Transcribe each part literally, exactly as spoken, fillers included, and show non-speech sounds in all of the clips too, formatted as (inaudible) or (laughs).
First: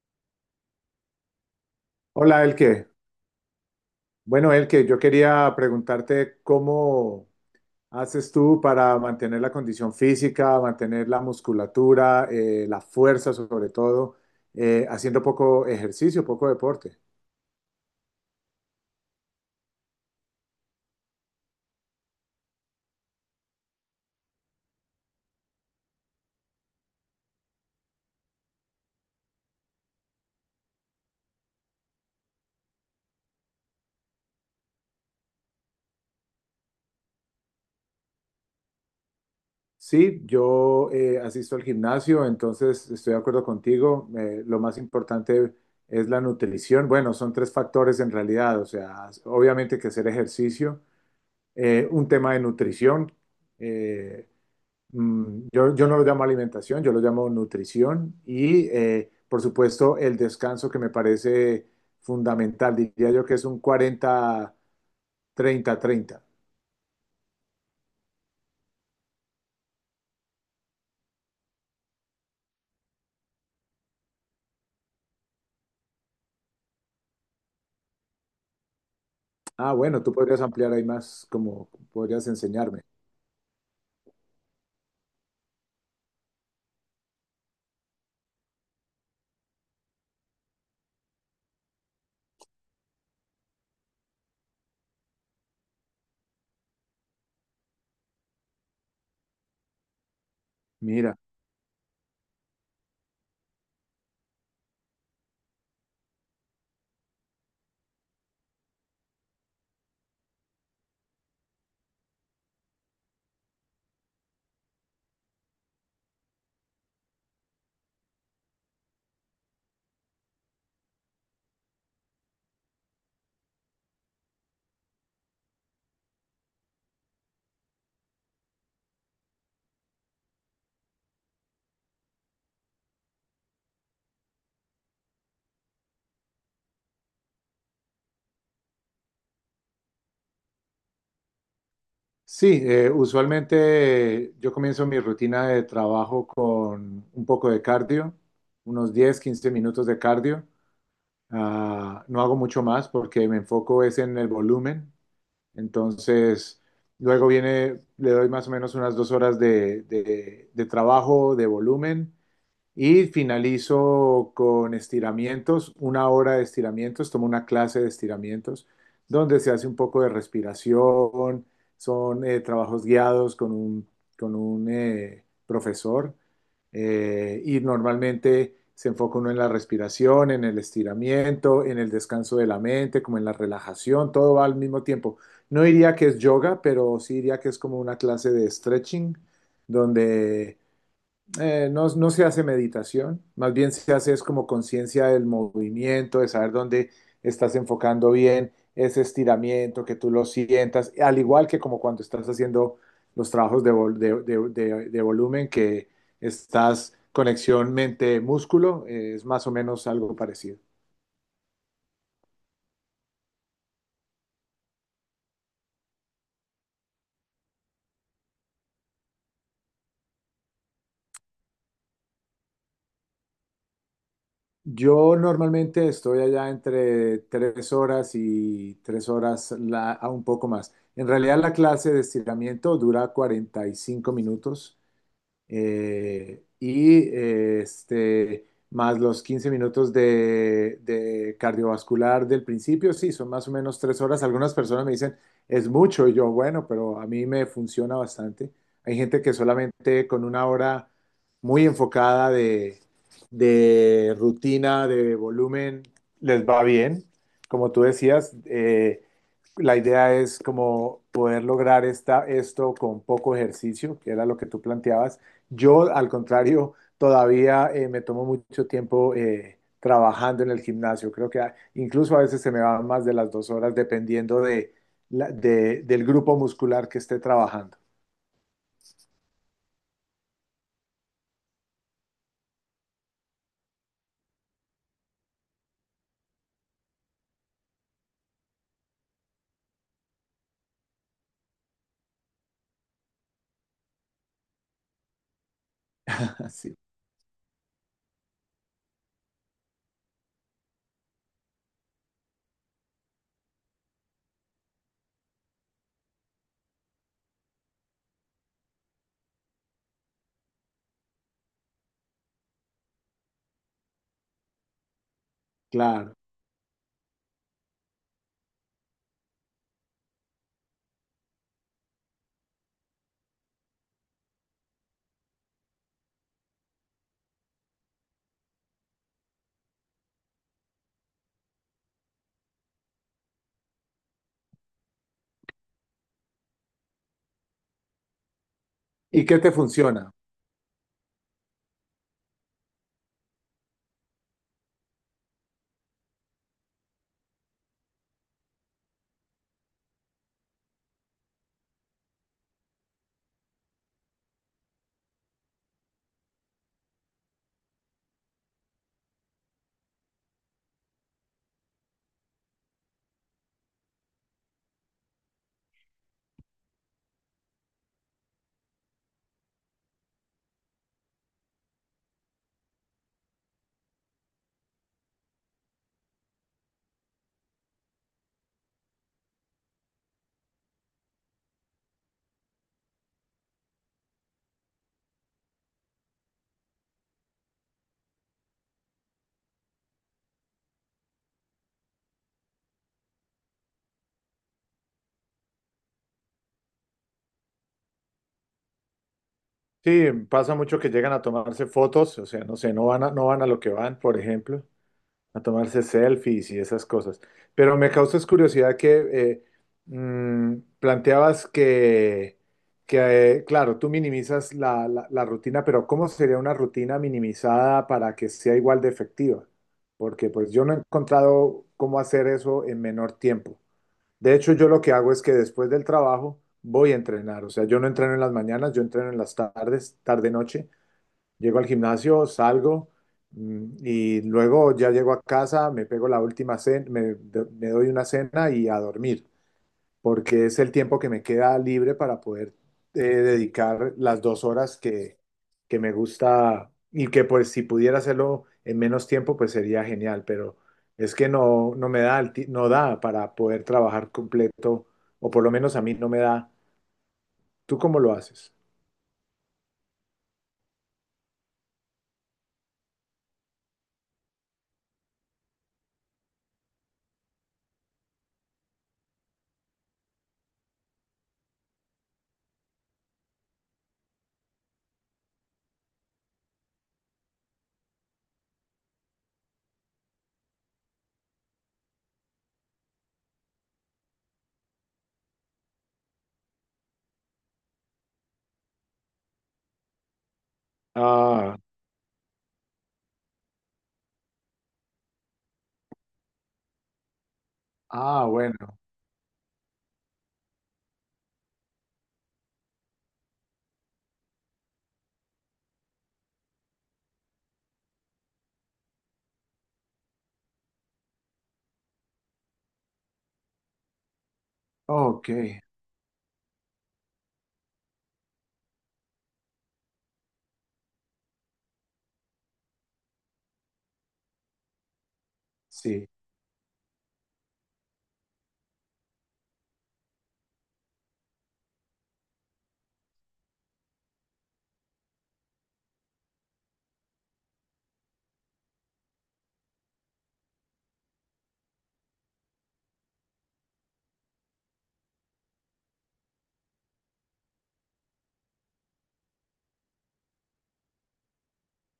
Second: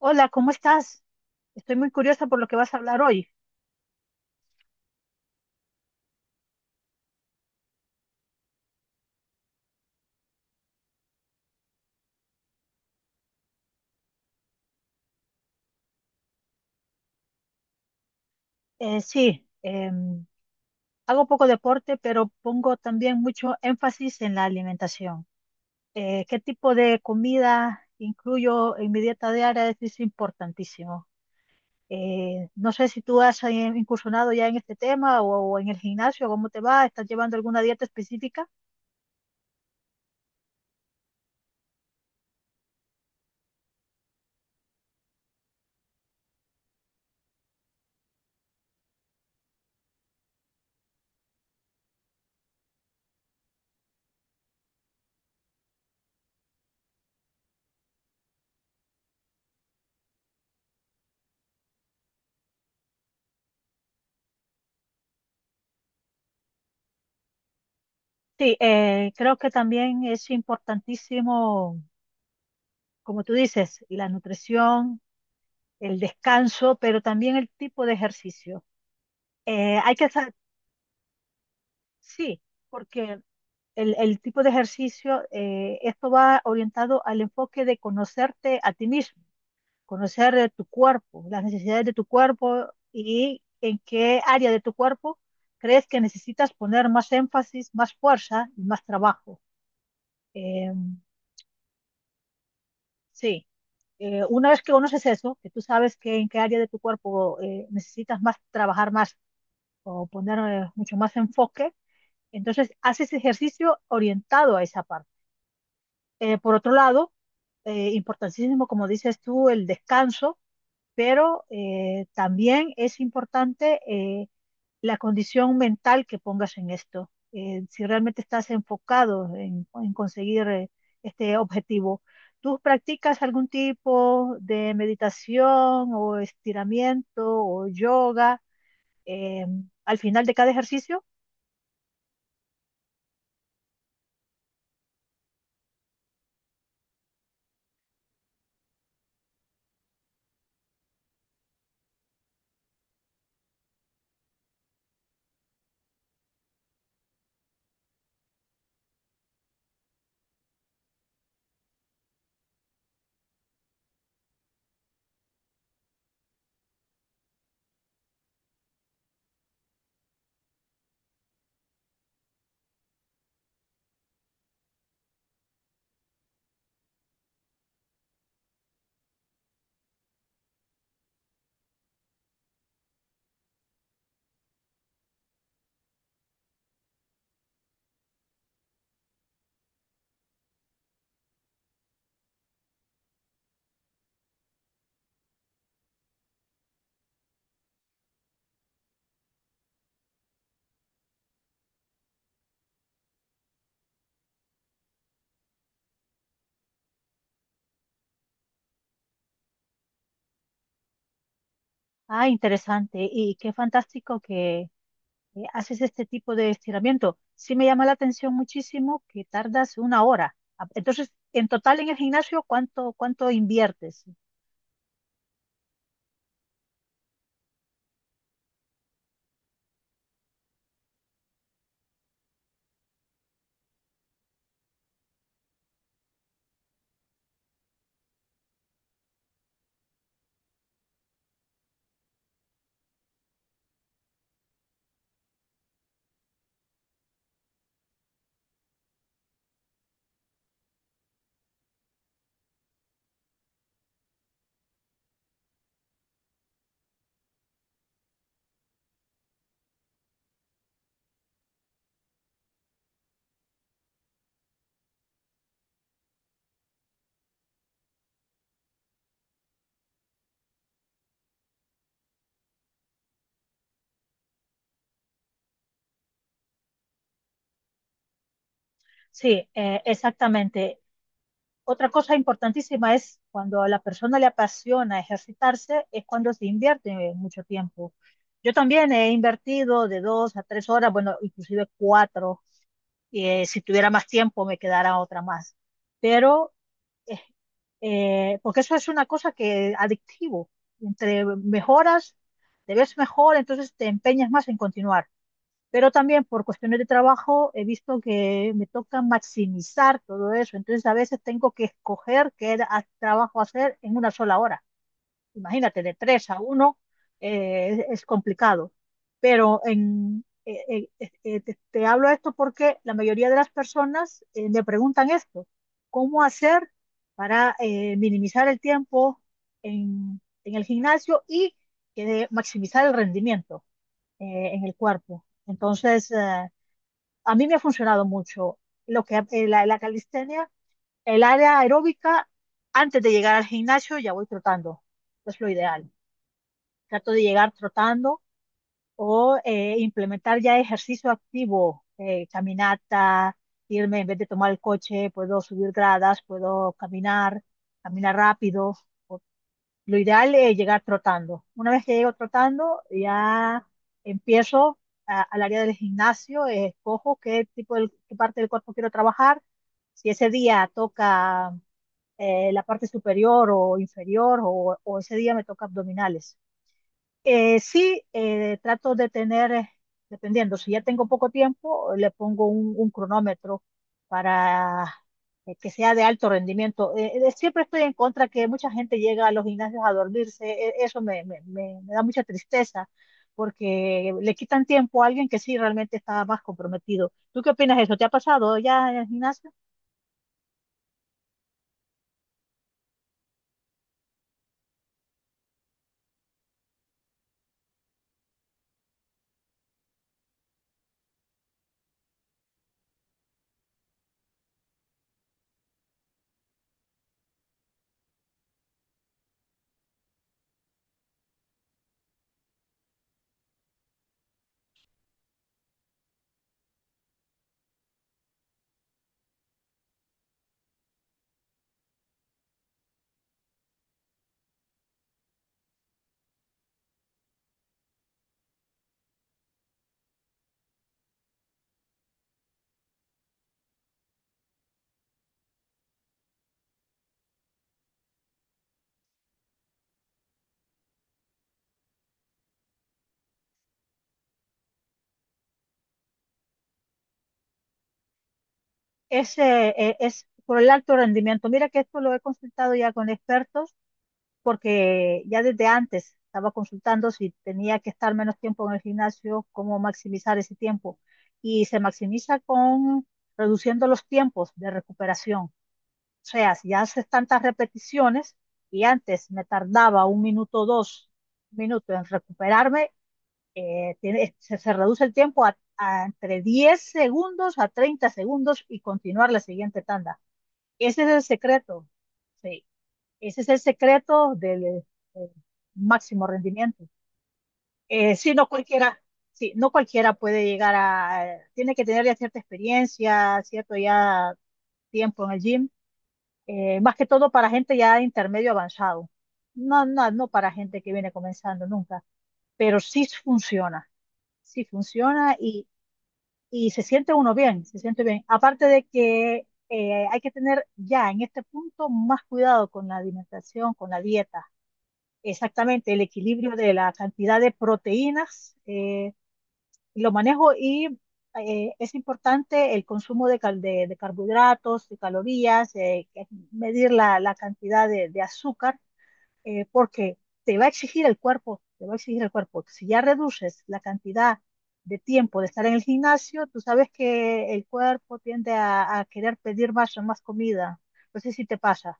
Hola, ¿cómo estás? Estoy muy curiosa por Hola, lo que vas a Elke. hablar hoy. Bueno, Elke, yo quería preguntarte cómo haces tú para mantener la condición física, mantener la musculatura, eh, la fuerza sobre todo, eh, haciendo poco ejercicio, poco deporte. Eh, sí, em, Hago poco deporte, pero pongo también mucho énfasis en la alimentación. Eh, ¿qué tipo de comida incluyo en mi dieta diaria? Es, es importantísimo. Eh, no sé si tú has eh, incursionado ya en este tema o, o en el gimnasio, ¿cómo te va? ¿Estás llevando alguna dieta específica? Sí, yo eh, asisto al gimnasio, entonces estoy de acuerdo contigo. Eh, lo más importante es la nutrición. Bueno, son tres factores en realidad, o sea, obviamente que hacer ejercicio, eh, un tema de nutrición. eh, Mm, Yo, yo no lo llamo alimentación, yo lo llamo nutrición y, eh, por supuesto, el descanso que me parece fundamental. Diría yo que es un cuarenta treinta treinta. Sí, eh, creo que también es importantísimo, como tú dices, la nutrición, el descanso, pero también el tipo de ejercicio. Ah, Eh, hay bueno, que tú saber, podrías ampliar ahí más, como podrías sí, enseñarme. porque el, el tipo de ejercicio, eh, esto va orientado al enfoque de conocerte a ti mismo, conocer eh, tu cuerpo, las necesidades de tu cuerpo y en qué área de tu cuerpo crees que necesitas poner más énfasis, más fuerza y más trabajo. Eh, Mira, sí, Eh, una vez que conoces eso, que tú sabes que en qué área de tu cuerpo eh, necesitas más trabajar más o poner eh, mucho más enfoque. Entonces, haces ejercicio orientado a esa parte. Eh, por otro lado, eh, importantísimo, como dices tú, el descanso, pero eh, también es importante, eh, la condición mental que pongas en esto. Eh, si realmente estás enfocado en, en conseguir eh, este objetivo, ¿tú practicas algún tipo de meditación o estiramiento o yoga eh, al final de cada ejercicio? sí, eh, usualmente yo comienzo mi rutina de trabajo con un poco de cardio, unos diez quince minutos de cardio. Ah, no hago mucho más porque me enfoco es en el volumen. Entonces, luego viene, le doy más o menos unas dos horas de, de- de trabajo, de volumen, y finalizo con estiramientos, una hora de estiramientos, tomo una clase de estiramientos donde se hace un poco de respiración, son eh, trabajos guiados con un, con un eh, profesor eh, y normalmente se enfoca uno en la respiración, en el estiramiento, en el descanso de la mente, como en la relajación, todo va al mismo tiempo. No diría que es yoga, pero sí diría que es como una clase de stretching donde eh, no, no se hace meditación, más bien se hace es como conciencia del movimiento, de saber dónde estás enfocando bien ese estiramiento, que tú lo sientas, al igual que como cuando estás haciendo los trabajos de, vol- de- de- de- de volumen, que estás conexión mente-músculo, eh, es más o menos algo parecido. Ah, interesante. Y qué fantástico que eh, haces este tipo de estiramiento. Sí, me llama la atención muchísimo que tardas una hora. Ah. Entonces, en total en el gimnasio, ¿cuánto, cuánto inviertes? Yo normalmente estoy allá entre tres horas y tres horas la- a un poco más. En realidad la clase de estiramiento dura cuarenta y cinco minutos. Eh, y eh, este, más los quince minutos de, de cardiovascular del principio, sí, son más o menos tres horas. Algunas personas me dicen, es mucho, y yo, bueno, pero a mí me funciona bastante. Hay gente que solamente con una hora muy enfocada de, de rutina, de volumen, les va bien. Como tú decías, eh, la idea es como poder lograr esta, esto con poco ejercicio, que era lo que tú planteabas, yo, al contrario, todavía eh, me tomo mucho tiempo eh, trabajando en el gimnasio. Creo que a- incluso a veces se me van más de las dos horas dependiendo de, la- de- del grupo muscular que esté trabajando. Sí, eh, exactamente. Otra cosa importantísima es cuando a la persona le apasiona ejercitarse, es cuando se invierte mucho tiempo. Yo también he invertido de dos a tres horas, bueno, inclusive cuatro. Eh, si tuviera más tiempo, me quedara otra más, pero (laughs) Sí, eh, eh, porque eso es una cosa que adictivo. Entre mejoras, te ves mejor, entonces te empeñas más en continuar. Pero también por cuestiones de trabajo he visto que me toca maximizar todo eso. Entonces a veces tengo que escoger qué era- trabajo hacer en una sola hora, imagínate, de claro. tres a uno. Eh, es complicado. Pero en, eh, eh, eh, te, te hablo de esto porque la mayoría de las personas eh, me preguntan esto, ¿cómo hacer para eh, minimizar el tiempo en, en el gimnasio y eh, maximizar el rendimiento eh, en el cuerpo? Entonces, eh, a mí me ha funcionado mucho lo que ¿Y qué eh, te la, la funciona? calistenia, el área aeróbica. Antes de llegar al gimnasio ya voy trotando, es lo ideal, trato de llegar trotando o eh, implementar ya ejercicio activo, eh, caminata, irme en vez de tomar el coche, puedo subir gradas, puedo caminar, caminar rápido. O- lo ideal es llegar trotando. Una vez que llego trotando, ya empiezo a- al área del gimnasio, eh, escojo qué tipo del- qué parte del cuerpo quiero trabajar. Si ese día toca eh, la parte superior o inferior o, o ese día me toca abdominales. Eh, sí, eh, Trato de tener, eh, dependiendo, si ya tengo poco tiempo, le pongo un, un cronómetro para eh, que sea de alto rendimiento. Eh, eh, siempre estoy en contra que mucha gente llega a los gimnasios a dormirse. E- eso me, me- me- me da mucha tristeza porque le quitan tiempo a alguien que sí realmente está más comprometido. ¿Tú qué opinas de eso? ¿Te ha pasado ya en el gimnasio? Sí, pasa mucho que llegan a tomarse fotos, o sea, no sé, no van a, no van a lo que van, por ejemplo. A tomarse selfies y esas cosas. Pero me causas curiosidad que eh, mm, planteabas que, que, eh, claro, tú minimizas la, la- la rutina, pero ¿cómo sería una rutina minimizada para que sea igual de efectiva? Porque pues yo no he encontrado cómo hacer eso en menor tiempo. De hecho, yo lo que hago es que después del trabajo voy a entrenar. O sea, yo no entreno en las mañanas, yo entreno en las tardes, tarde-noche. Llego al gimnasio, salgo mm, y luego ya llego a casa, me pego la última cena, me, do- me doy una cena y a dormir, porque es el tiempo que me queda libre para poder eh, dedicar las dos horas que, que me gusta y que pues si pudiera hacerlo en menos tiempo, pues sería genial, pero es que no, no me da, el ti- no da para poder trabajar completo, o por lo menos a mí no me da. ¿Tú cómo lo haces? Es, eh, eh, es por el alto rendimiento. Mira que esto lo he consultado ya con expertos porque ya desde antes estaba consultando si tenía que estar menos tiempo en el gimnasio, cómo maximizar ese tiempo. Y se maximiza con reduciendo los tiempos de recuperación. O sea, si haces tantas repeticiones y antes me tardaba un minuto, dos minutos en recuperarme, eh, tiene- se, se reduce el tiempo a, a entre diez segundos a treinta segundos y continuar la siguiente tanda. Ese es el Ah, secreto. Sí. Ese es el secreto del eh, máximo rendimiento. Eh, ah, sí, no bueno, cualquiera, sí, no cualquiera puede llegar a, eh, tiene que tener ya cierta experiencia, cierto ya tiempo en el gym, eh, más que todo para gente ya de intermedio avanzado. No, no, no, para gente que viene comenzando nunca, pero sí funciona, sí ok, funciona y, y se siente uno bien, se siente bien. Aparte de que eh, hay que tener ya en este punto más cuidado con la alimentación, con la dieta. Exactamente, el sí. equilibrio de la cantidad de proteínas, eh, lo manejo. Y eh, es importante el consumo de, cal- de- de carbohidratos, de calorías, eh, que- medir la, la cantidad de, de azúcar, eh, porque te va a exigir el cuerpo, te va a exigir el cuerpo. Si ya reduces la cantidad de tiempo de estar en el gimnasio, tú sabes que el cuerpo tiende a, a querer pedir más, más comida. No sé si te pasa.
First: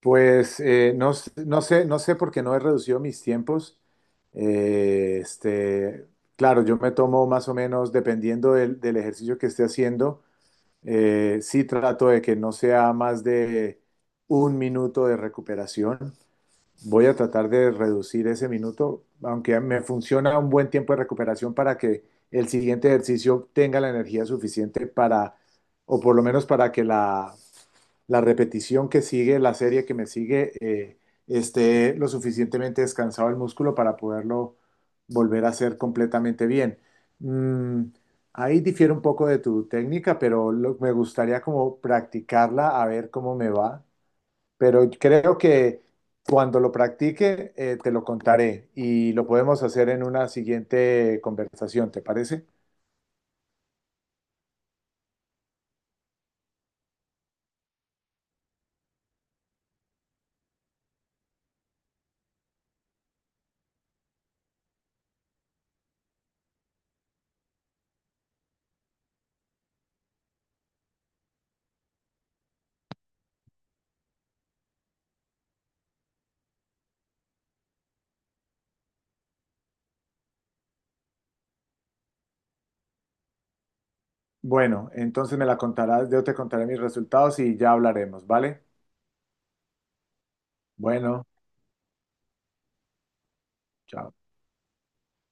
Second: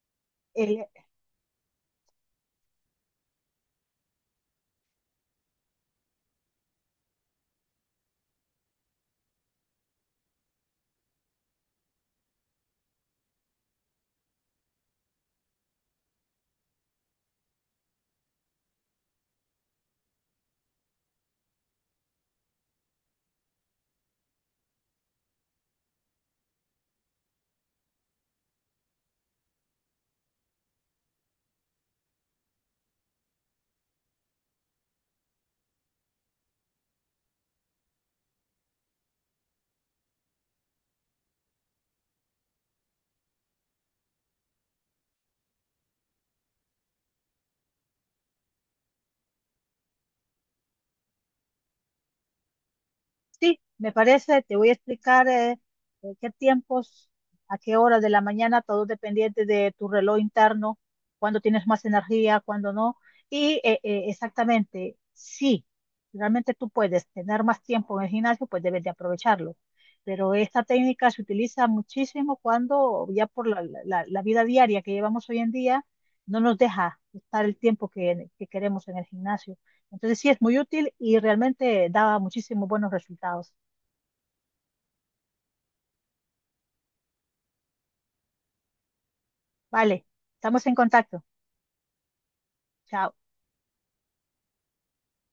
Pues El, eh, no, s- no sé, no sé por qué no he reducido mis tiempos. Eh, este, claro, yo me tomo más o menos, dependiendo del, del ejercicio que esté haciendo, eh, sí trato de que no sea más de un minuto de recuperación. Voy a tratar de reducir ese minuto, aunque me funciona un buen tiempo de recuperación para que el siguiente ejercicio tenga la energía suficiente para, o por lo menos para que la, la repetición que sigue, la serie que me sigue, eh, esté lo suficientemente descansado el músculo para poderlo volver a hacer completamente bien. Mm, ahí difiere un poco de tu técnica, pero lo- me gustaría como practicarla a ver cómo me va. Pero creo que cuando lo practique, eh, te lo contaré y lo podemos hacer en una siguiente conversación, ¿te parece? sí, me parece, te voy a explicar eh, eh, qué tiempos, a qué horas de la mañana, todo dependiente de tu reloj interno, cuándo tienes más energía, cuándo no. Y eh, eh, exactamente, sí, realmente tú puedes tener más tiempo en el gimnasio, pues debes de aprovecharlo. Pero esta técnica se utiliza muchísimo cuando ya por la, la- la vida diaria que llevamos hoy en día no nos deja estar el tiempo que que queremos en el gimnasio. Entonces sí, es muy útil y realmente daba muchísimos buenos resultados. Bueno, entonces me la contarás, yo te contaré mis resultados y ya hablaremos, ¿vale? Vale, estamos en contacto. Bueno, Chao. chao.